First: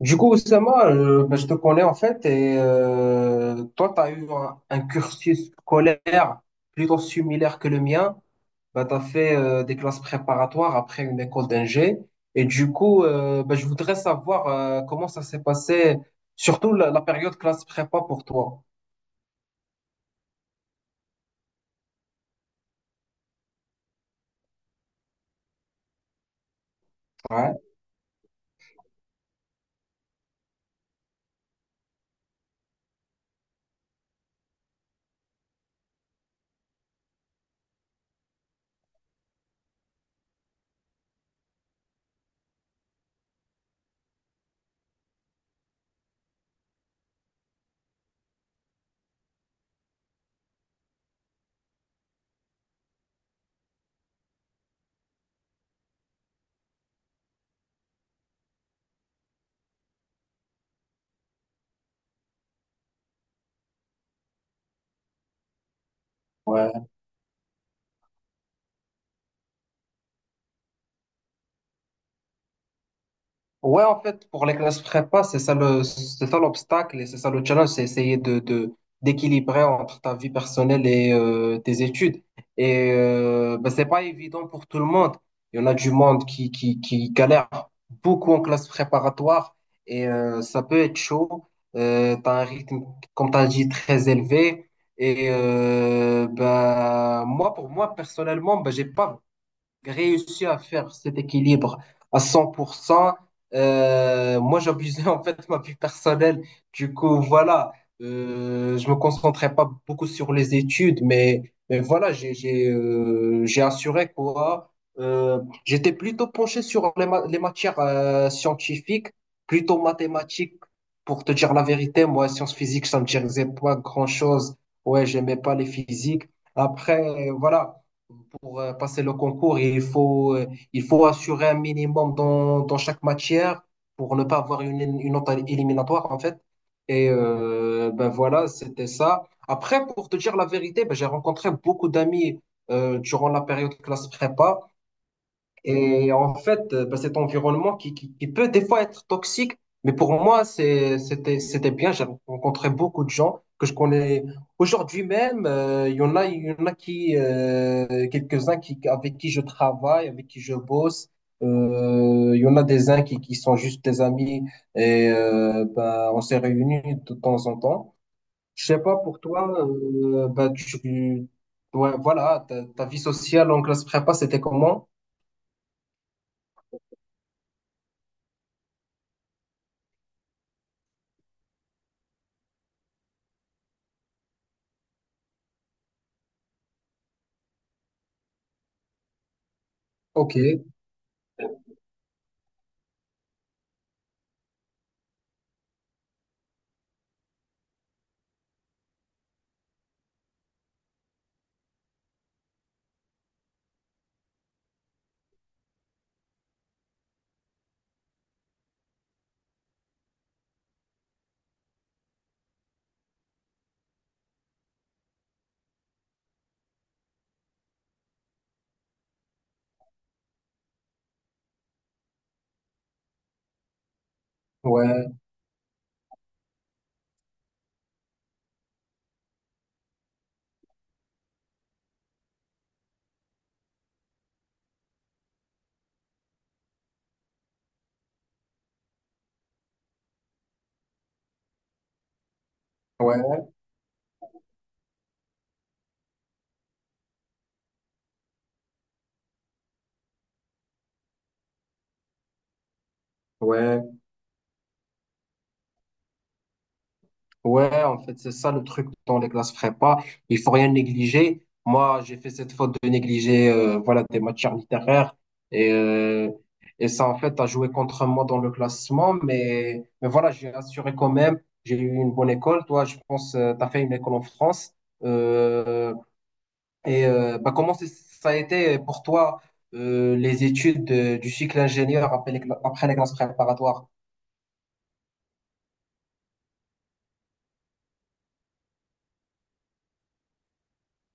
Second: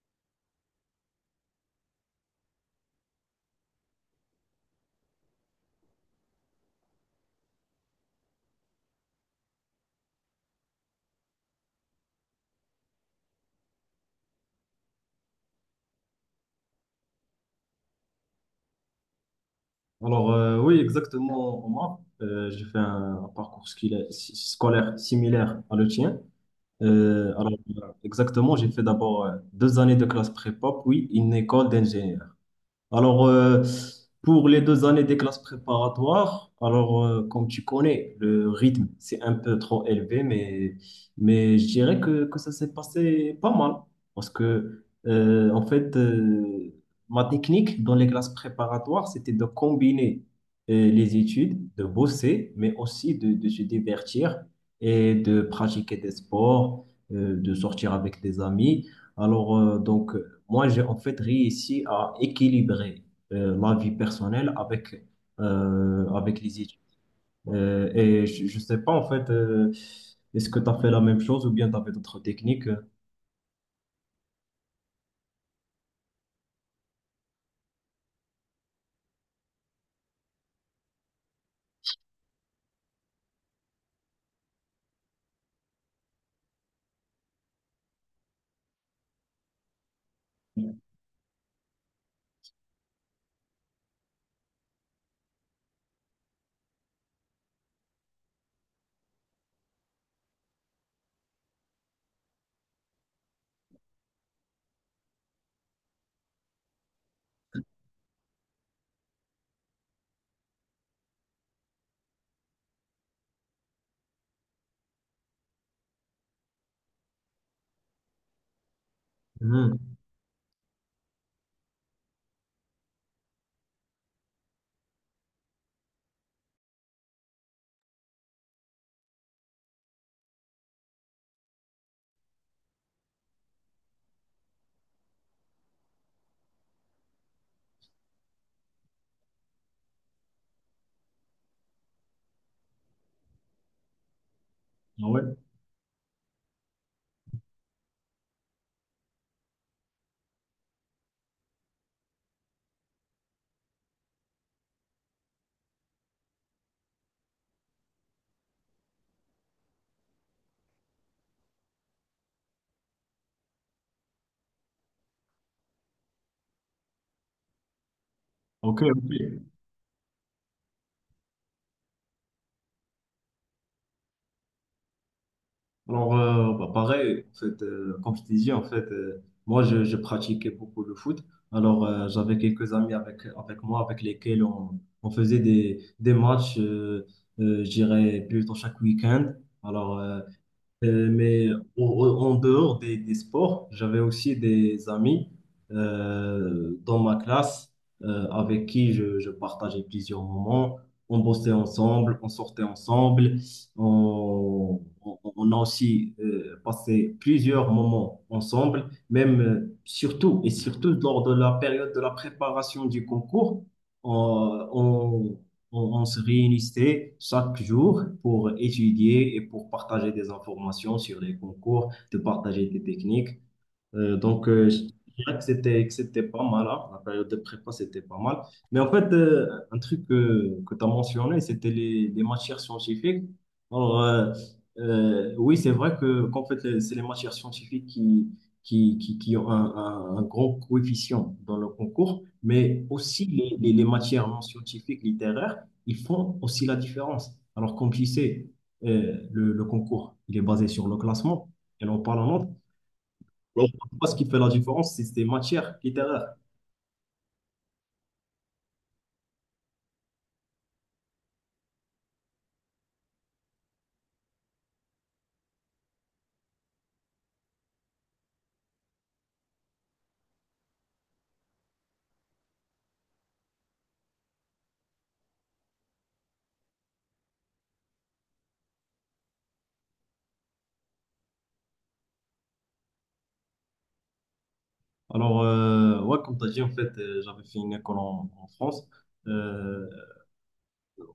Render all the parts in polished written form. Du coup, Oussama, ben, je te connais en fait, et toi, tu as eu un cursus scolaire plutôt similaire que le mien. Ben, tu as fait des classes préparatoires après une école d'ingé. Et du coup, ben, je voudrais savoir comment ça s'est passé, surtout la période classe prépa pour toi. Oui, exactement, Omar. J'ai fait un parcours scolaire similaire à le tien. Euh, alors, Ouais. Exactement, j'ai fait d'abord deux années de classe prépa, puis une école d'ingénieur. Alors, euh, pour les deux années des classes préparatoires, comme tu connais, le rythme, c'est un peu trop élevé, mais je dirais que ça s'est passé pas mal. Parce que ma technique dans les classes préparatoires, c'était de combiner les études, de bosser, mais aussi de se divertir et de pratiquer des sports, de sortir avec des amis. Moi, j'ai en fait réussi à équilibrer ma vie personnelle avec, avec les études. Ouais. Et je sais pas, est-ce que tu as fait la même chose ou bien tu avais d'autres techniques? Ouais, en fait, pour les classes prépa, c'est ça l'obstacle et c'est ça le challenge, c'est essayer d'équilibrer entre ta vie personnelle et tes études. Et ben, c'est pas évident pour tout le monde. Il y en a du monde qui galère beaucoup en classe préparatoire et ça peut être chaud. T'as un rythme, comme t'as dit, très élevé. Et ben, moi, pour moi, personnellement, ben, j'ai pas réussi à faire cet équilibre à 100%. Moi, j'abusais en fait ma vie personnelle. Du coup, voilà, je me concentrais pas beaucoup sur les études, mais voilà, j'ai assuré quoi. J'étais plutôt penché sur les matières scientifiques, plutôt Mhm. mathématiques. Pour te dire la vérité, moi, sciences physiques, ça me disait pas grand-chose. Ouais, j'aimais pas les physiques. Après, voilà pour passer le concours il faut assurer un minimum dans chaque matière pour ne pas avoir une autre éliminatoire en fait. Et ben voilà, c'était ça. Après, pour te dire la vérité, ben, j'ai rencontré beaucoup d'amis durant la période classe prépa. Ah ouais, Et en fait, bah, cet environnement qui peut des fois être toxique, mais pour moi, c'était bien. J'ai rencontré beaucoup de gens que je connais. Aujourd'hui même, il y en a quelques-uns qui, avec qui je travaille, avec qui je bosse. Il y en a des uns qui sont juste des amis et bah, on s'est réunis de temps en temps. Je sais ok, pas ok. pour toi, bah, ouais, voilà, ta vie sociale en classe prépa, c'était comment? Pareil, comme je t'ai dit, moi, je pratiquais beaucoup le foot. J'avais quelques amis avec moi, avec lesquels on faisait des matchs, je dirais, plutôt chaque week-end. Alors, euh, Ok, mais en dehors des sports, j'avais aussi des amis dans ma classe avec qui je partageais plusieurs moments. On bossait ensemble, on sortait ensemble. On a aussi passé plusieurs moments ensemble, même surtout et surtout lors de la période de la préparation du concours. On, on se réunissait chaque jour pour étudier et pour partager des informations sur les concours, de partager des techniques. Je ouais, dirais que c'était pas mal, hein. La période de prépa, c'était pas mal. Mais un truc que tu as mentionné, c'était les matières scientifiques. Alors, euh, oui, c'est vrai que c'est les matières scientifiques qui ont un grand coefficient dans le concours, mais aussi ouais, les matières non scientifiques, littéraires, ils font aussi la différence. Alors, comme tu sais, le concours, il est basé sur le classement et non pas la note. ouais. Moi, ce qui fait la différence, c'est matière littéraire. Ouais, en fait, c'est ça le truc dans les classes prépa. Il faut rien négliger. Moi, j'ai fait cette faute de négliger, voilà, des matières littéraires. Et, euh, et ça, en fait, a joué contre moi dans le classement. Mais voilà, j'ai assuré quand même. J'ai eu une bonne école. Toi, je pense, t'as fait une école en France. Euh, et bah, comment ça a été pour toi les études du cycle ingénieur après après les classes préparatoires? Ouais, comme tu as dit, j'avais fait une école en France. Euh,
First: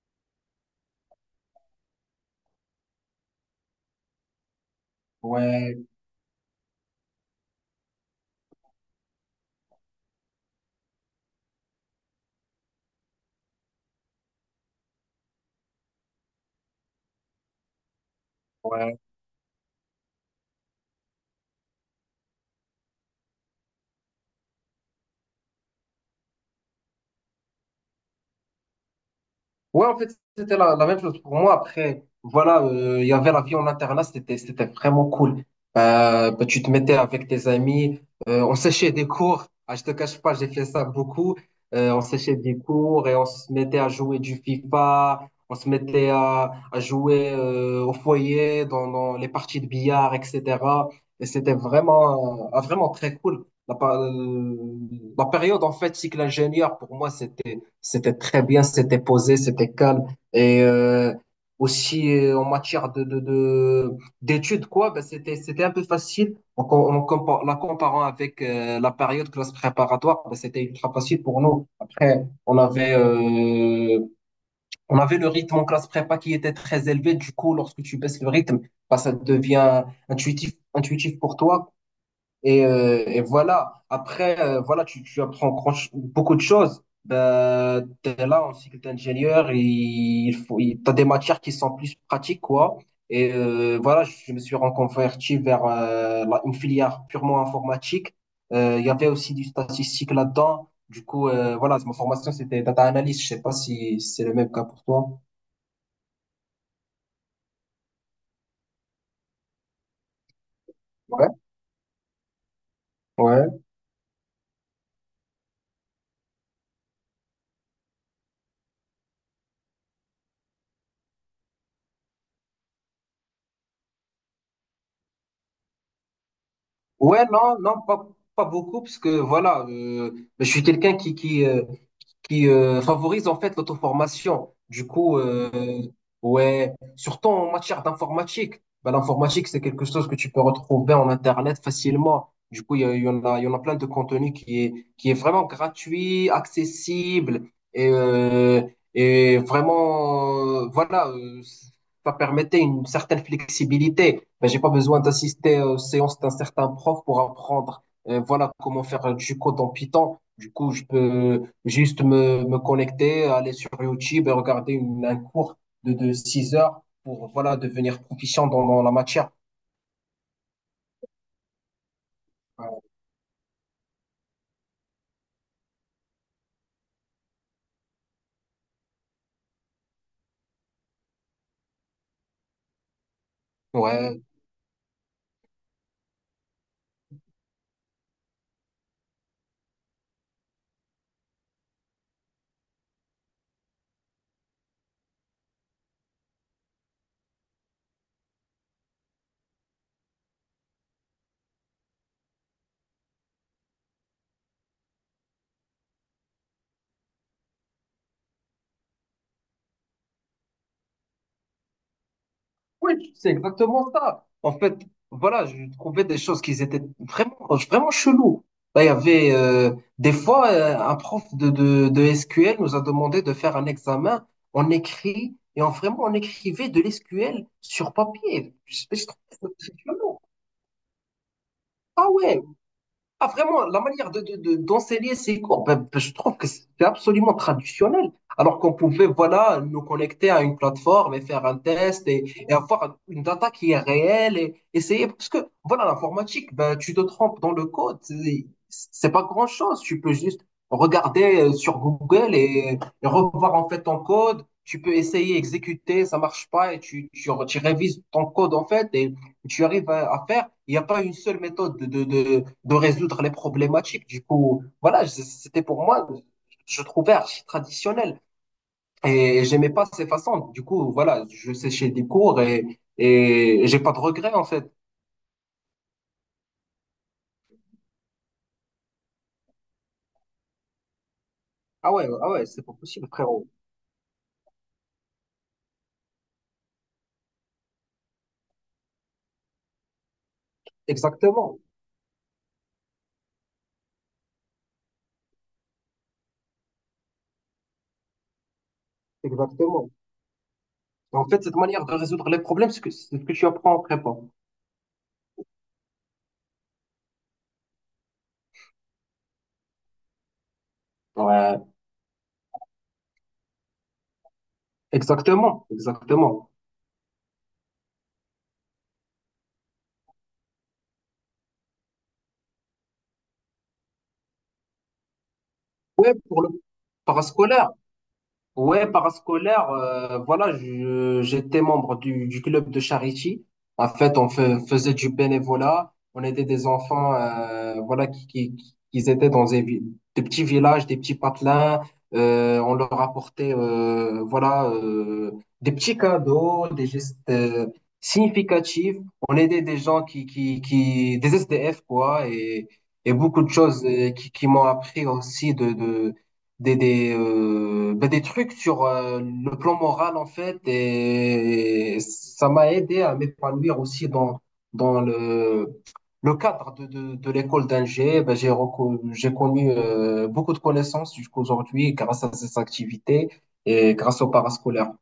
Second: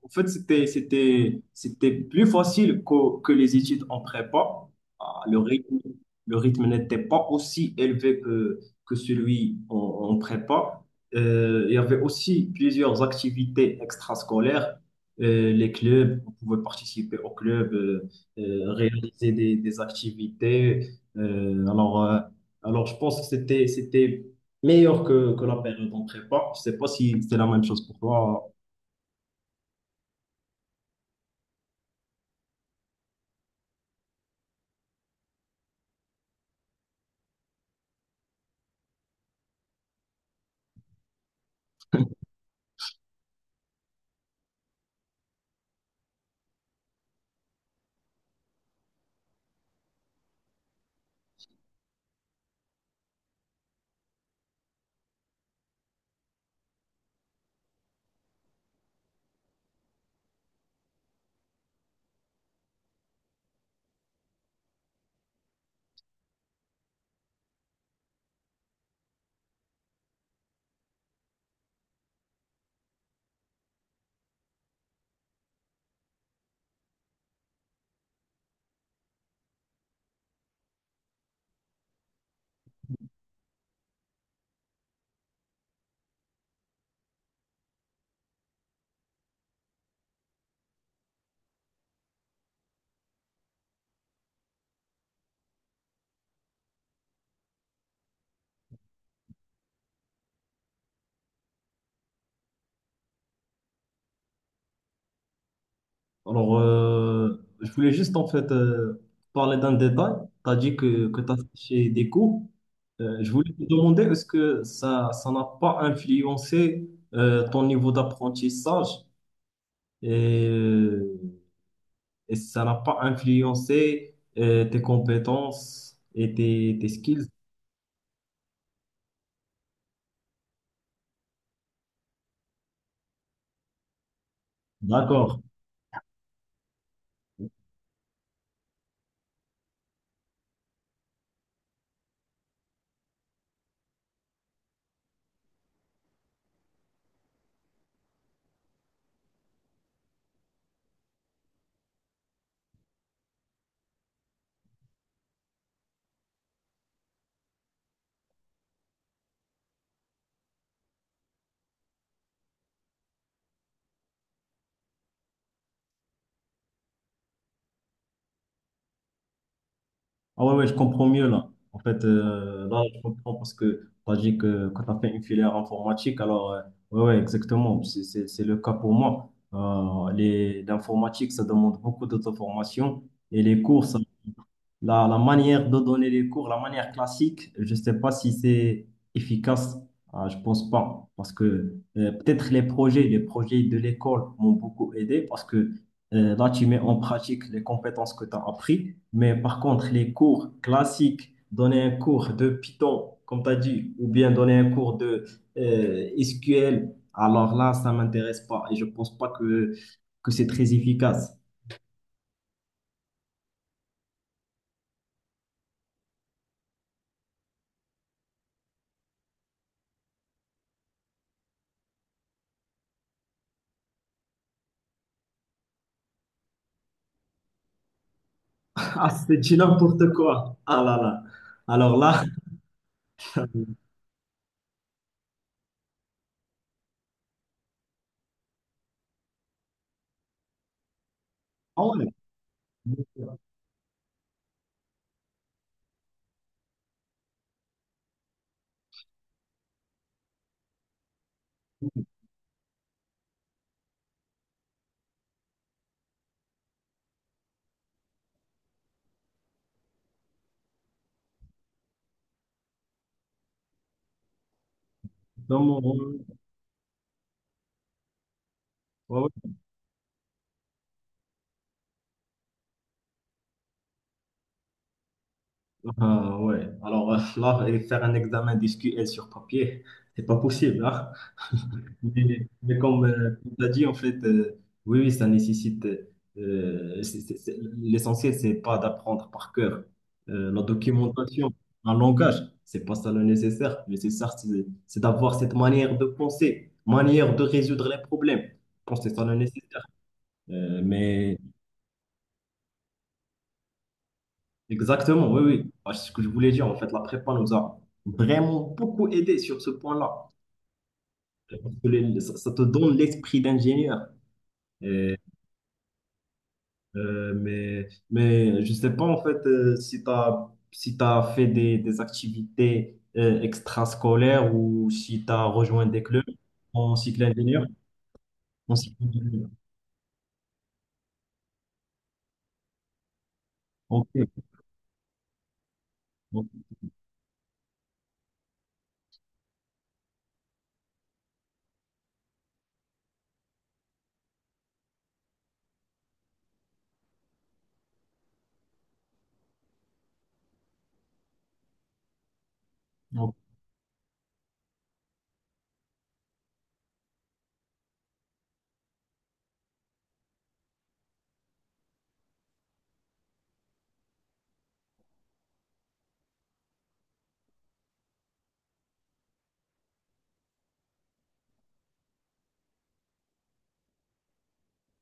en fait, c'était, c'était, C'était plus facile que les études en prépa. Ah, le rythme, Ouais, le rythme n'était pas aussi élevé que celui en prépa. Il y avait aussi plusieurs activités extrascolaires. Les clubs, on pouvait participer au club, ouais. réaliser des activités. Euh, alors, euh, je pense que c'était meilleur que la période en prépa. Je sais pas si c'est la même chose pour toi. Ouais, en fait, c'était la même chose pour moi. Après, voilà, il y avait la vie en internat, c'était vraiment cool. Bah, tu te mettais avec tes amis, on séchait des cours. Ah, je te cache pas, j'ai fait ça beaucoup. On séchait des cours et on se mettait à jouer du FIFA, on se mettait à jouer au foyer, dans les parties de billard, etc. Et c'était vraiment, vraiment très cool. La période, en fait, cycle ingénieur, pour moi, c'était très bien, c'était posé, c'était calme. Et aussi en matière d'études, quoi, ben c'était un peu facile. En, com- en compa- La comparant avec la période classe préparatoire, ben c'était ultra facile pour nous. Après, on avait le rythme en classe prépa qui était très élevé. Du coup, lorsque tu baisses le rythme, ben, ça devient intuitif, intuitif pour toi. Et voilà. Après, voilà, tu apprends beaucoup de choses. Ben, t'es là en cycle d'ingénieur, t'as des matières qui sont plus pratiques, quoi. Et voilà, je me suis reconverti vers une filière purement informatique. Il y avait aussi du statistique là-dedans. Du coup, voilà, ma formation, c'était data analyst. Je sais pas si c'est le même cas pour toi. Je voulais juste en fait parler d'un détail. Tu as dit que Ouais. tu as fait chez des cours. Je voulais te Ouais. demander, est-ce que ça n'a pas influencé ton niveau d'apprentissage et, euh, et ça n'a pas influencé tes compétences et tes Ouais, skills? non, non, pas beaucoup, parce que voilà, je suis quelqu'un qui favorise en fait l'auto-formation. Du coup, D'accord. Ouais, surtout en matière d'informatique. Bah, l'informatique, c'est quelque chose que tu peux retrouver en Internet facilement. Du coup, il y en a plein de contenu qui est vraiment gratuit, accessible et, euh, et vraiment, voilà, ça permettait une certaine flexibilité. Ben, j'ai pas besoin d'assister aux séances d'un certain prof pour apprendre, voilà, comment faire du code en Python. Du coup, je peux, juste me connecter, aller sur YouTube et regarder un cours de 6 heures pour voilà, devenir proficient dans la matière. Ah ouais, ouais, je comprends mieux là. En fait, là, Ouais. je comprends parce que tu as dit que quand tu as fait une filière informatique, ouais, ouais, exactement, c'est le cas pour moi. L'informatique, ça demande beaucoup d'auto-formation et les cours, ça, Ouais. La manière de donner les cours, la manière classique, je ne sais pas si c'est efficace. Ah, je pense pas, parce que peut-être les projets de l'école m'ont beaucoup aidé, parce que là, tu mets en pratique les compétences que tu as apprises. Mais par contre, les cours classiques, donner un cours de Python, comme tu as dit, ou bien donner un cours de SQL, alors là, ça m'intéresse pas et je pense pas que c'est très efficace. Oui, c'est exactement ça. En fait, voilà, je trouvais des choses qui étaient vraiment, vraiment cheloues. Là, il y avait des fois un prof de SQL nous a demandé de faire un examen en écrit et en vraiment on écrivait de l'SQL sur papier. Je Ah, trouvais c'est ça du très n'importe chelou. quoi. Ah là là. Alors Ah là, ouais, ah vraiment, la manière d'enseigner ces cours, ben, je trouve que c'est absolument traditionnel. Alors qu'on pouvait, voilà, nous connecter à une plateforme et faire un ah test ouais. Et avoir une data qui est réelle et essayer. Parce que, voilà, l'informatique, ben, tu te trompes dans le code, c'est pas grand-chose. Tu peux juste regarder sur Google et revoir en fait ton code. Tu peux essayer, exécuter, ça marche pas et tu révises ton code en fait. Et tu arrives à faire. Il n'y a pas une seule méthode de résoudre les problématiques. Du coup, voilà, Dans c'était pour moi, mon... je trouvais archi traditionnel. ouais, Et j'aimais pas ces façons. Du coup, voilà, je séchais des cours et j'ai pas de regrets, en fait. ah, ouais. Alors là, et faire un examen d'SQL sur papier, c'est pas possible, hein. Ah ouais, ah ouais, c'est pas mais comme possible, frérot. tu as dit, oui, oui, ça nécessite. L'essentiel, c'est pas d'apprendre par cœur la documentation, Exactement, un langage. C'est pas ça le nécessaire. Le nécessaire, c'est d'avoir cette manière de penser, manière de résoudre les problèmes. Je pense que c'est ça le nécessaire. exactement. Euh, En mais fait, cette manière de résoudre les problèmes, c'est ce que tu apprends en prépa. exactement, oui, oui. Ah, c'est ce que je voulais dire. En fait, la prépa nous a vraiment beaucoup aidé sur ce point-là. Parce Ouais, que ça, ça te donne l'esprit d'ingénieur. Et, exactement, exactement. mais je ne sais pas, si tu as, si t'as fait des activités extrascolaires ou si tu as rejoint des Ouais, clubs pour le en cycle ingénieur. parascolaire. En Ouais, cycle ingénieur. parascolaire, voilà, j'étais membre du club de charity. En Ok. fait, on faisait du bénévolat. On aidait Ok. des enfants, voilà, qui étaient des petits villages, des petits patelins. On leur apportait, voilà, des petits cadeaux, des gestes significatifs. On aidait des gens des SDF, quoi, et Ok. beaucoup de choses qui m'ont appris aussi des trucs sur le plan moral, en fait, et ça m'a aidé à m'épanouir aussi dans le cadre de l'école d'Angers. Ben, j'ai connu beaucoup de connaissances jusqu'aujourd'hui grâce à ces activités et grâce au parascolaire.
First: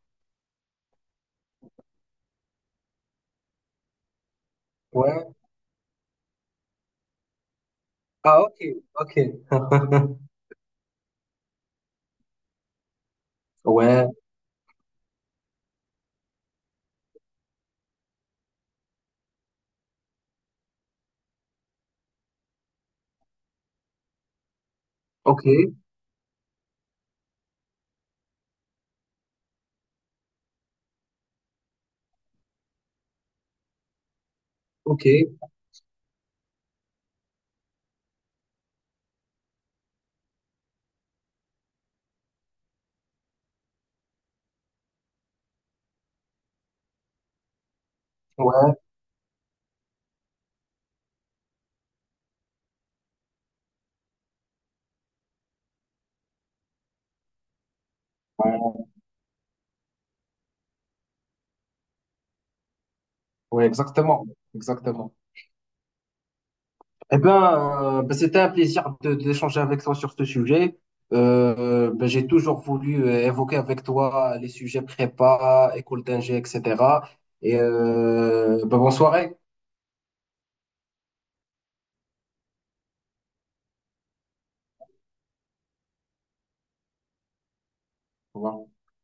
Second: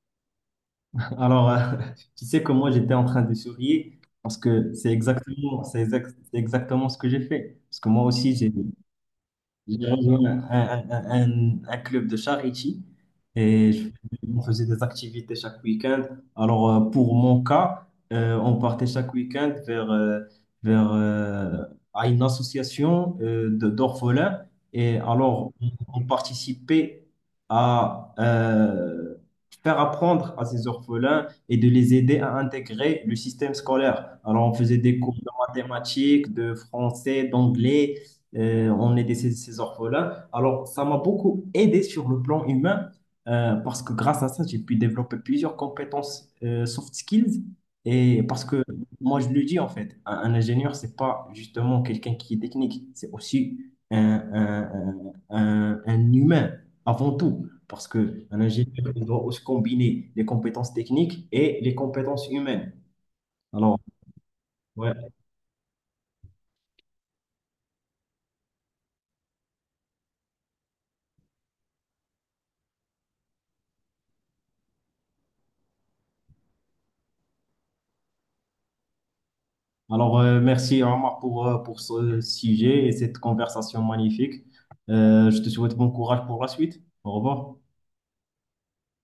Alors, euh, tu sais que moi, j'étais en train de sourire parce que c'est Ouais. exactement, c'est exactement ce que j'ai fait. Parce que moi aussi, Ah, ok, ok. j'ai rejoint un club de charity et je- Ouais, on faisait des activités chaque week-end. Pour mon cas, on partait chaque week-end vers, euh, à une association d'orphelins. Et ok, alors, on participait à faire apprendre à ces orphelins et de les aider à intégrer le système scolaire. Alors, on faisait des ok. cours de mathématiques, de français, d'anglais. On était ces, ces orphelins. Alors, ça m'a beaucoup aidé sur le plan humain parce que grâce à ça, j'ai pu développer plusieurs compétences soft skills. Et parce que Ouais, moi, je le dis un ingénieur, c'est pas justement quelqu'un qui est technique, c'est aussi un humain avant tout. Parce que un ouais, ingénieur, il doit aussi combiner les compétences techniques et les compétences humaines. ouais, Alors, exactement. ouais. Exactement. Eh ben, ben, c'était un plaisir d'échanger avec toi sur ce sujet. Ben, j'ai toujours voulu évoquer avec toi les sujets prépa, école d'ingé, etc. Et ben, bonne soirée. Merci Omar pour ce sujet et cette conversation magnifique. Je te souhaite bon courage pour la suite. Au revoir. Au revoir.